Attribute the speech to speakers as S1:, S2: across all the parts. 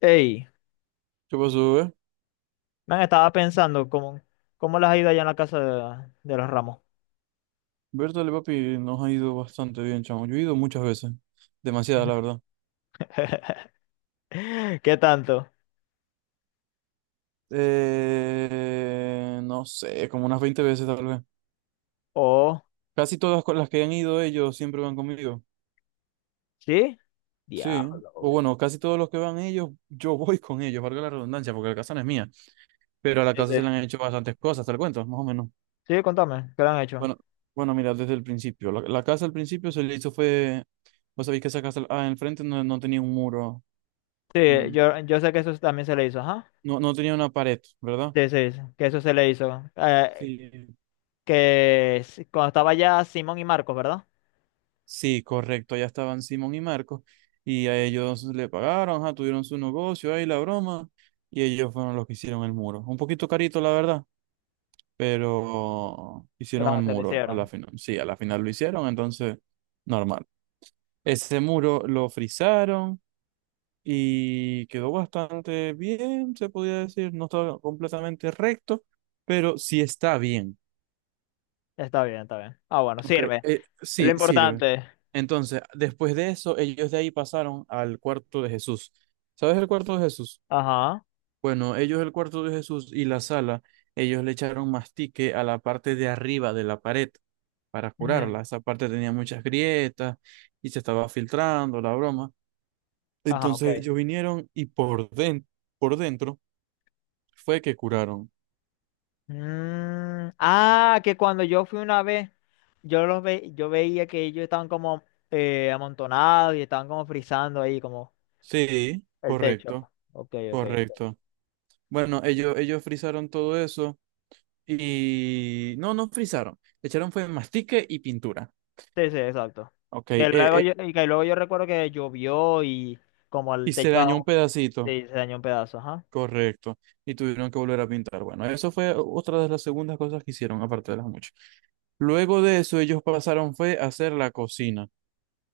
S1: Ey,
S2: ¿Qué pasó, eh?
S1: man, estaba pensando cómo les ha ido allá en la casa de los Ramos.
S2: Bertale, papi, nos ha ido bastante bien, chamo. Yo he ido muchas veces. Demasiadas, la
S1: Ujú.
S2: verdad.
S1: ¿Qué tanto?
S2: No sé, como unas 20 veces tal vez.
S1: Oh,
S2: Casi todas con las que han ido ellos siempre van conmigo.
S1: ¿sí?
S2: Sí.
S1: Diablo.
S2: O bueno, casi todos los que van ellos, yo voy con ellos, valga la redundancia, porque la casa no es mía. Pero a la
S1: Sí,
S2: casa
S1: sí.
S2: se le han hecho bastantes cosas, te lo cuento, más o menos.
S1: Sí, contame, ¿qué le han hecho?
S2: Bueno, bueno, mira, desde el principio. La casa al principio se le hizo fue. Vos sabéis que esa casa, ah, enfrente no, no tenía un muro.
S1: Sí,
S2: mm,
S1: yo sé que eso también se le hizo, ajá.
S2: No, no tenía una pared, ¿verdad?
S1: Sí, sí, sí, que eso se le hizo.
S2: Sí,
S1: Que cuando estaba ya Simón y Marcos, ¿verdad?
S2: sí, correcto. Ya estaban Simón y Marcos y a ellos le pagaron, ajá, tuvieron su negocio ahí, la broma, y ellos fueron los que hicieron el muro. Un poquito carito, la verdad, pero
S1: Pero
S2: hicieron el
S1: no se le
S2: muro a la
S1: hicieron.
S2: final. Sí, a la final lo hicieron, entonces, normal. Ese muro lo frizaron y quedó bastante bien, se podía decir. No estaba completamente recto, pero sí está bien.
S1: Está bien, está bien. Ah, bueno,
S2: Ok,
S1: sirve. Es lo
S2: sí, sirve.
S1: importante.
S2: Entonces, después de eso, ellos de ahí pasaron al cuarto de Jesús. ¿Sabes el cuarto de Jesús?
S1: Ajá.
S2: Bueno, ellos el cuarto de Jesús y la sala, ellos le echaron mastique a la parte de arriba de la pared para
S1: Ujú.
S2: curarla. Esa parte tenía muchas grietas y se estaba filtrando la broma.
S1: Ajá, ok.
S2: Entonces ellos vinieron y por dentro fue que curaron.
S1: Mm, ah, que cuando yo fui una vez, yo los ve, yo veía que ellos estaban como amontonados y estaban como frizando ahí como
S2: Sí,
S1: el techo.
S2: correcto,
S1: Ok, ok, ok.
S2: correcto. Bueno, ellos, frisaron todo eso. Y no, no frizaron. Le echaron fue mastique y pintura.
S1: Sí, sí, exacto.
S2: Ok,
S1: Que luego yo, y que luego yo recuerdo que llovió y como el
S2: y se
S1: techo
S2: dañó un
S1: aún-
S2: pedacito.
S1: Sí, se dañó un pedazo, ajá.
S2: Correcto. Y tuvieron que volver a pintar. Bueno, eso fue otra de las segundas cosas que hicieron, aparte de las muchas. Luego de eso, ellos pasaron fue a hacer la cocina,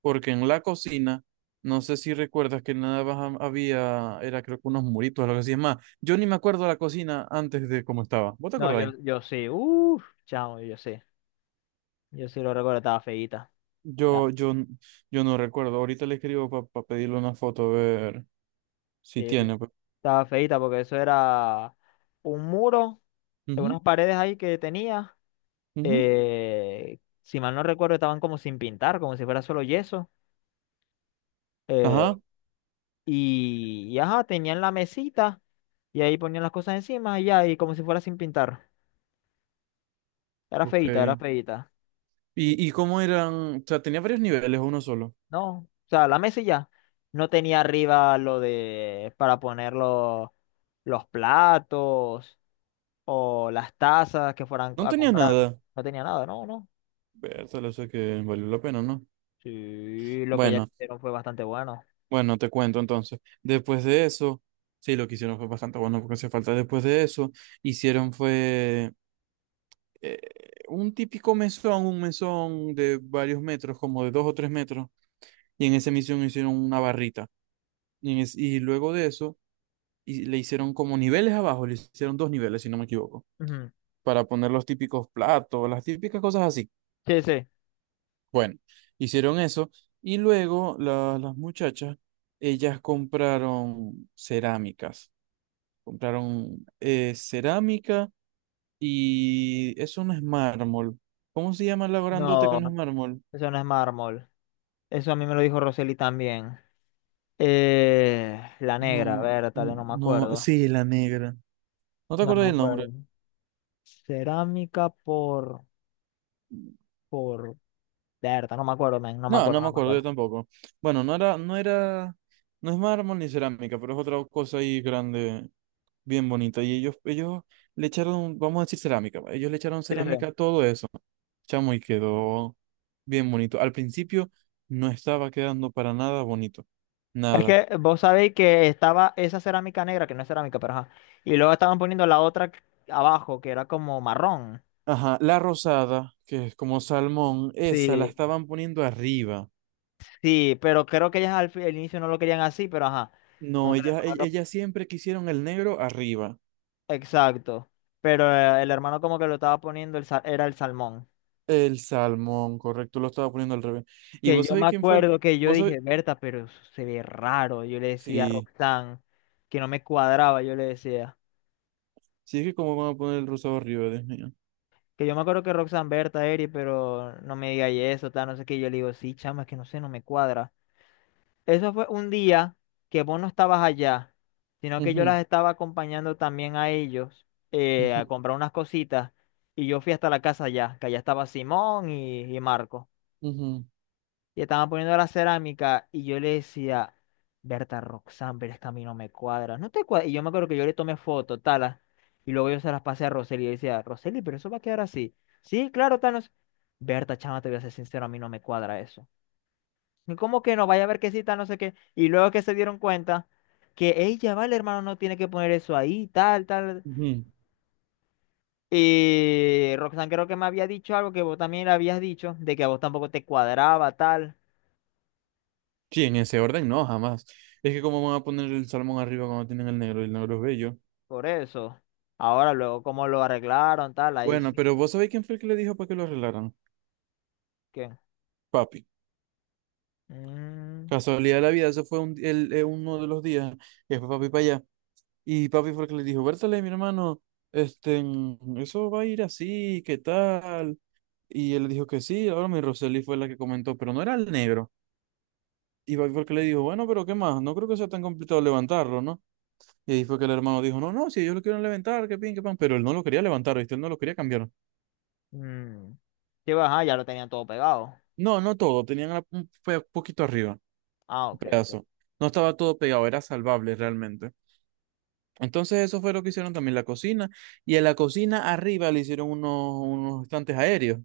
S2: porque en la cocina, no sé si recuerdas que nada más había, era creo que unos muritos, algo así. Es más, yo ni me acuerdo la cocina antes de cómo estaba. ¿Vos te
S1: No,
S2: acordáis?
S1: yo sí, uff, chamo, yo sí. Yo sí lo recuerdo, estaba feíta. Estaba,
S2: Yo, yo, yo no recuerdo. Ahorita le escribo para pedirle una foto a ver. Sí
S1: sí,
S2: tiene, pues.
S1: estaba feíta porque eso era un muro,
S2: Ujú,
S1: unas paredes ahí que tenía.
S2: ujú.
S1: Si mal no recuerdo, estaban como sin pintar, como si fuera solo yeso.
S2: Ajá,
S1: eh, y, y ajá, tenían la mesita y ahí ponían las cosas encima y ya, y como si fuera sin pintar. Era
S2: ok.
S1: feíta, era feíta.
S2: ¿Y cómo eran? O sea, tenía varios niveles, o uno solo.
S1: No, o sea, la mesa y ya. No tenía arriba lo de para poner los platos o las tazas que fueran
S2: No
S1: a
S2: tenía
S1: comprar.
S2: nada.
S1: No tenía nada, no, no.
S2: Vértale, o sea que valió la pena, ¿no?
S1: Sí, lo que ya
S2: Bueno,
S1: hicieron fue bastante bueno.
S2: bueno, te cuento entonces. Después de eso, sí, lo que hicieron fue bastante bueno porque hacía falta. Después de eso, hicieron fue eh, un típico mesón, un mesón de varios metros, como de 2 o 3 metros. Y en esa misión hicieron una barrita. Y luego de eso, y le hicieron como niveles abajo, le hicieron dos niveles, si no me equivoco,
S1: Ujú.
S2: para poner los típicos platos, las típicas cosas así.
S1: Sí, sí.
S2: Bueno, hicieron eso y luego las muchachas, ellas compraron cerámicas, compraron cerámica, y eso no es mármol. ¿Cómo se llama la grandote que
S1: No,
S2: no es mármol?
S1: eso no es mármol. Eso a mí me lo dijo Roseli también. La negra, a
S2: No,
S1: ver, tal,
S2: no,
S1: no me
S2: no,
S1: acuerdo.
S2: sí, la negra. ¿No te
S1: No
S2: acuerdas
S1: me
S2: del nombre?
S1: acuerdo. Cerámica por, Berta, no me acuerdo, men, no me
S2: No, no
S1: acuerdo,
S2: me
S1: no me
S2: acuerdo yo
S1: acuerdo.
S2: tampoco. Bueno, no era, no es mármol ni cerámica, pero es otra cosa ahí grande, bien bonito. Y ellos, le echaron, vamos a decir cerámica, va, ellos le echaron
S1: Sí, sí.
S2: cerámica a todo eso, chamo, y quedó bien bonito. Al principio no estaba quedando para nada bonito,
S1: Es
S2: nada.
S1: que vos sabéis que estaba esa cerámica negra, que no es cerámica, pero ajá. Y luego estaban poniendo la otra abajo, que era como marrón.
S2: Ajá, la rosada, que es como salmón, esa la
S1: Sí,
S2: estaban poniendo arriba.
S1: sí, pero creo que ellas al inicio no lo querían así, pero ajá. Como
S2: No,
S1: que el
S2: ella,
S1: hermano
S2: e-
S1: lo-
S2: ella siempre quisieron el negro arriba.
S1: Exacto. Pero el hermano como que lo estaba poniendo, era el salmón.
S2: El salmón, correcto, lo estaba poniendo al revés. ¿Y
S1: Que
S2: vos
S1: yo me
S2: sabés quién fue el que...
S1: acuerdo que yo
S2: vos sabés...
S1: dije, Berta, pero eso se ve raro. Yo le decía a
S2: Sí,
S1: Roxanne que no me cuadraba, yo le decía.
S2: sí es que cómo van a poner el rosado arriba, Dios mío.
S1: Que yo me acuerdo que Roxanne, Berta, Eri, pero no me diga y eso, tal, no sé qué. Yo le digo, sí, chama, es que no sé, no me cuadra. Eso fue un día que vos no estabas allá, sino que yo
S2: Ujú,
S1: las estaba acompañando también a ellos a
S2: ujú,
S1: comprar unas cositas. Y yo fui hasta la casa allá, que allá estaba Simón y Marco.
S2: ujú,
S1: Y estaban poniendo la cerámica y yo le decía, Berta Roxanne, pero es que a mí no me cuadra. No te cuadra. Y yo me acuerdo que yo le tomé foto, talas, y luego yo se las pasé a Roseli y yo decía, Roseli, pero eso va a quedar así. Sí, claro, tal, no Berta, chama, te voy a ser sincero, a mí no me cuadra eso. Y ¿cómo que no? Vaya a ver que sí, tal, no sé qué. Y luego que se dieron cuenta que ella, vale, hermano, no tiene que poner eso ahí, tal, tal.
S2: ujú.
S1: Y Roxanne creo que me había dicho algo que vos también le habías dicho, de que a vos tampoco te cuadraba, tal.
S2: Sí, en ese orden no, jamás. Es que cómo van a poner el salmón arriba cuando tienen el negro y el negro es bello.
S1: Por eso. Ahora, luego, cómo lo arreglaron, tal, ahí
S2: Bueno,
S1: sí
S2: pero vos sabéis quién fue el que le dijo para que lo arreglaran.
S1: que.
S2: Papi.
S1: Mm,
S2: Casualidad de la vida, eso fue uno de los días que fue papi para allá. Y papi fue el que le dijo, Bertale, mi hermano, este, eso va a ir así, ¿qué tal? Y él le dijo que sí, ahora mi Roseli fue la que comentó, pero no era el negro. Y papi fue el que le dijo, bueno, pero ¿qué más? No creo que sea tan complicado levantarlo, ¿no? Y ahí fue que el hermano dijo, no, no, si ellos lo quieren levantar, que pin, que pan, pero él no lo quería levantar, ¿viste? Él no lo quería cambiar.
S1: mm. Sí, bueno, ajá, ya lo tenían todo pegado.
S2: No, no todo, tenían un poquito arriba,
S1: Ah,
S2: un
S1: ok, ok.
S2: pedazo. No estaba todo pegado, era salvable realmente. Entonces eso fue lo que hicieron también la cocina, y en la cocina arriba le hicieron unos estantes aéreos.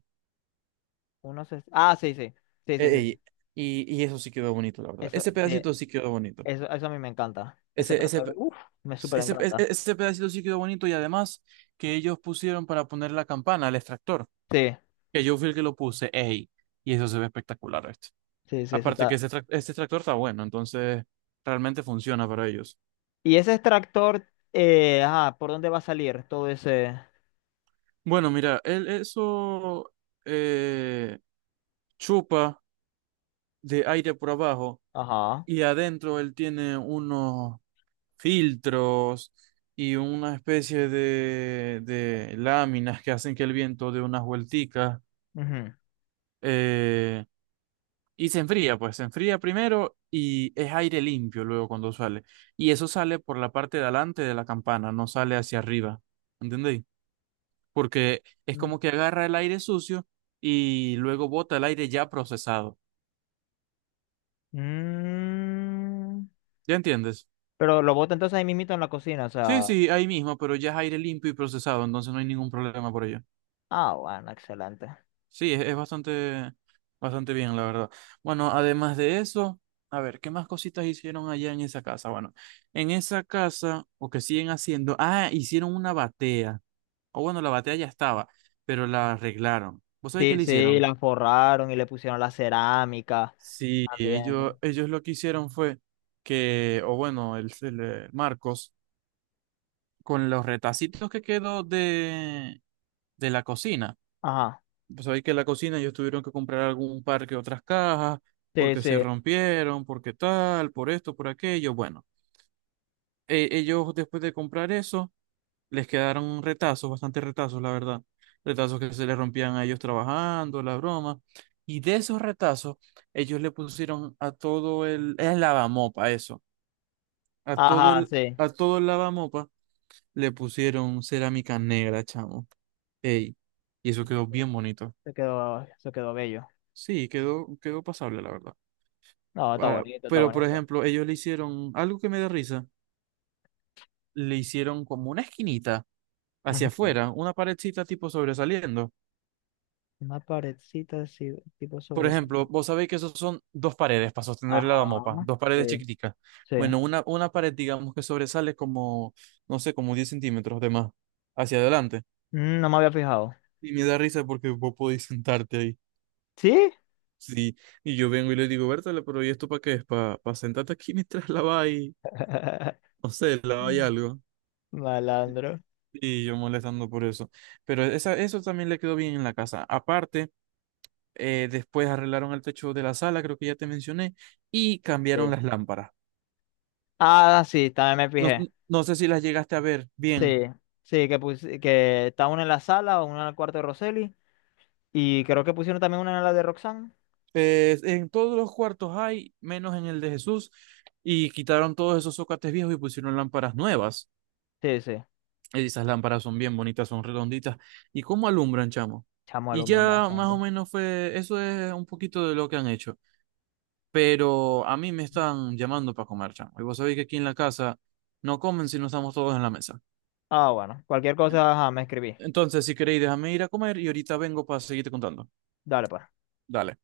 S1: Uno se- Ah, sí, sí. Sí, sí, sí.
S2: Ey, y eso sí quedó bonito, la verdad.
S1: Eso,
S2: Ese
S1: sí.
S2: pedacito sí quedó bonito.
S1: Eso a mí me encanta. Ese
S2: Ese,
S1: plato
S2: pe-
S1: de- Uf, me súper
S2: ese, ese
S1: encanta.
S2: ese pedacito sí quedó bonito, y además que ellos pusieron para poner la campana, el extractor.
S1: Sí,
S2: Que yo fui el que lo puse, ey, y eso se ve espectacular, este.
S1: sí, sí, eso
S2: Aparte que
S1: está.
S2: este tractor está bueno, entonces realmente funciona para ellos.
S1: Y ese extractor, ajá, ¿por dónde va a salir todo ese.
S2: Bueno, mira, él eso eh, chupa de aire por abajo,
S1: Ajá.
S2: y adentro él tiene unos filtros y una especie de láminas que hacen que el viento dé unas vuelticas.
S1: Ujú.
S2: eh, Y se enfría, pues se enfría primero y es aire limpio luego cuando sale. Y eso sale por la parte de adelante de la campana, no sale hacia arriba. ¿Entendéis? Porque es como que agarra el aire sucio y luego bota el aire ya procesado.
S1: Mm.
S2: ¿Ya entiendes?
S1: Pero lo bota entonces ahí mismito en la cocina, o
S2: Sí,
S1: sea.
S2: sí, ahí mismo, pero ya es aire limpio y procesado, entonces no hay ningún problema por ello.
S1: Ah, bueno, excelente.
S2: Sí, es bastante, bastante bien, la verdad. Bueno, además de eso, a ver, ¿qué más cositas hicieron allá en esa casa? Bueno, en esa casa, o que siguen haciendo, ah, hicieron una batea. O bueno, la batea ya estaba, pero la arreglaron. ¿Vos sabés qué
S1: Sí,
S2: le
S1: sí,
S2: hicieron?
S1: la forraron y le pusieron la cerámica
S2: Sí, ellos,
S1: también.
S2: lo que hicieron fue que, o bueno, Marcos, con los retacitos que quedó de la cocina.
S1: Ajá,
S2: Pues sabéis que en la cocina ellos tuvieron que comprar algún par que otras cajas,
S1: sí,
S2: porque
S1: sí,
S2: se rompieron, porque tal, por esto, por aquello. Bueno, ellos después de comprar eso, les quedaron retazos, bastantes retazos, la verdad. Retazos que se les rompían a ellos trabajando, la broma. Y de esos retazos, ellos le pusieron a todo el lavamopa, eso. A todo
S1: ajá,
S2: el,
S1: sí.
S2: a todo el lavamopa le pusieron cerámica negra, chamo. Ey, y eso quedó bien bonito.
S1: Se quedó bello.
S2: Sí, quedó pasable, la verdad.
S1: No, está
S2: Ah,
S1: bonito, está
S2: pero, por
S1: bonito.
S2: ejemplo, ellos le hicieron algo que me da risa. Le hicieron como una esquinita hacia
S1: Ujú.
S2: afuera, una paredcita tipo sobresaliendo.
S1: Una paredcita así, tipo
S2: Por ejemplo,
S1: sobresaliente.
S2: vos sabéis que esos son dos paredes para sostener
S1: Ajá,
S2: la mopa, dos
S1: sí,
S2: paredes chiquiticas.
S1: sí.
S2: Bueno, una pared, digamos que sobresale como, no sé, como 10 centímetros de más hacia adelante.
S1: Mm, no me había fijado.
S2: Y me da risa porque vos podéis sentarte ahí.
S1: ¿Sí?
S2: Sí, y yo vengo y le digo, Bertale, pero ¿y esto para qué es? ¿Para sentarte aquí mientras laváis, no sé, laváis algo?
S1: Malandro.
S2: Y yo molestando por eso. Pero esa, eso también le quedó bien en la casa. Aparte, después arreglaron el techo de la sala, creo que ya te mencioné, y cambiaron
S1: Sí.
S2: las lámparas.
S1: Ah, sí, también me
S2: No,
S1: fijé.
S2: no sé si las llegaste a ver bien.
S1: Sí, sí, que, pus- que está una en la sala, una en el cuarto de Roseli. Y creo que pusieron también una en la de Roxanne.
S2: En todos los cuartos hay, menos en el de Jesús, y quitaron todos esos zócates viejos y pusieron lámparas nuevas.
S1: Sí, sí.
S2: Esas lámparas son bien bonitas, son redonditas. ¿Y cómo alumbran, chamo?
S1: Chamo,
S2: Y
S1: alumbran
S2: ya más o
S1: bastante.
S2: menos fue, eso es un poquito de lo que han hecho. Pero a mí me están llamando para comer, chamo. Y vos sabéis que aquí en la casa no comen si no estamos todos en la mesa.
S1: Ah, bueno. Cualquier cosa, ajá, me escribí.
S2: Entonces, si queréis, déjame ir a comer y ahorita vengo para seguirte contando.
S1: Dale, pues.
S2: Dale.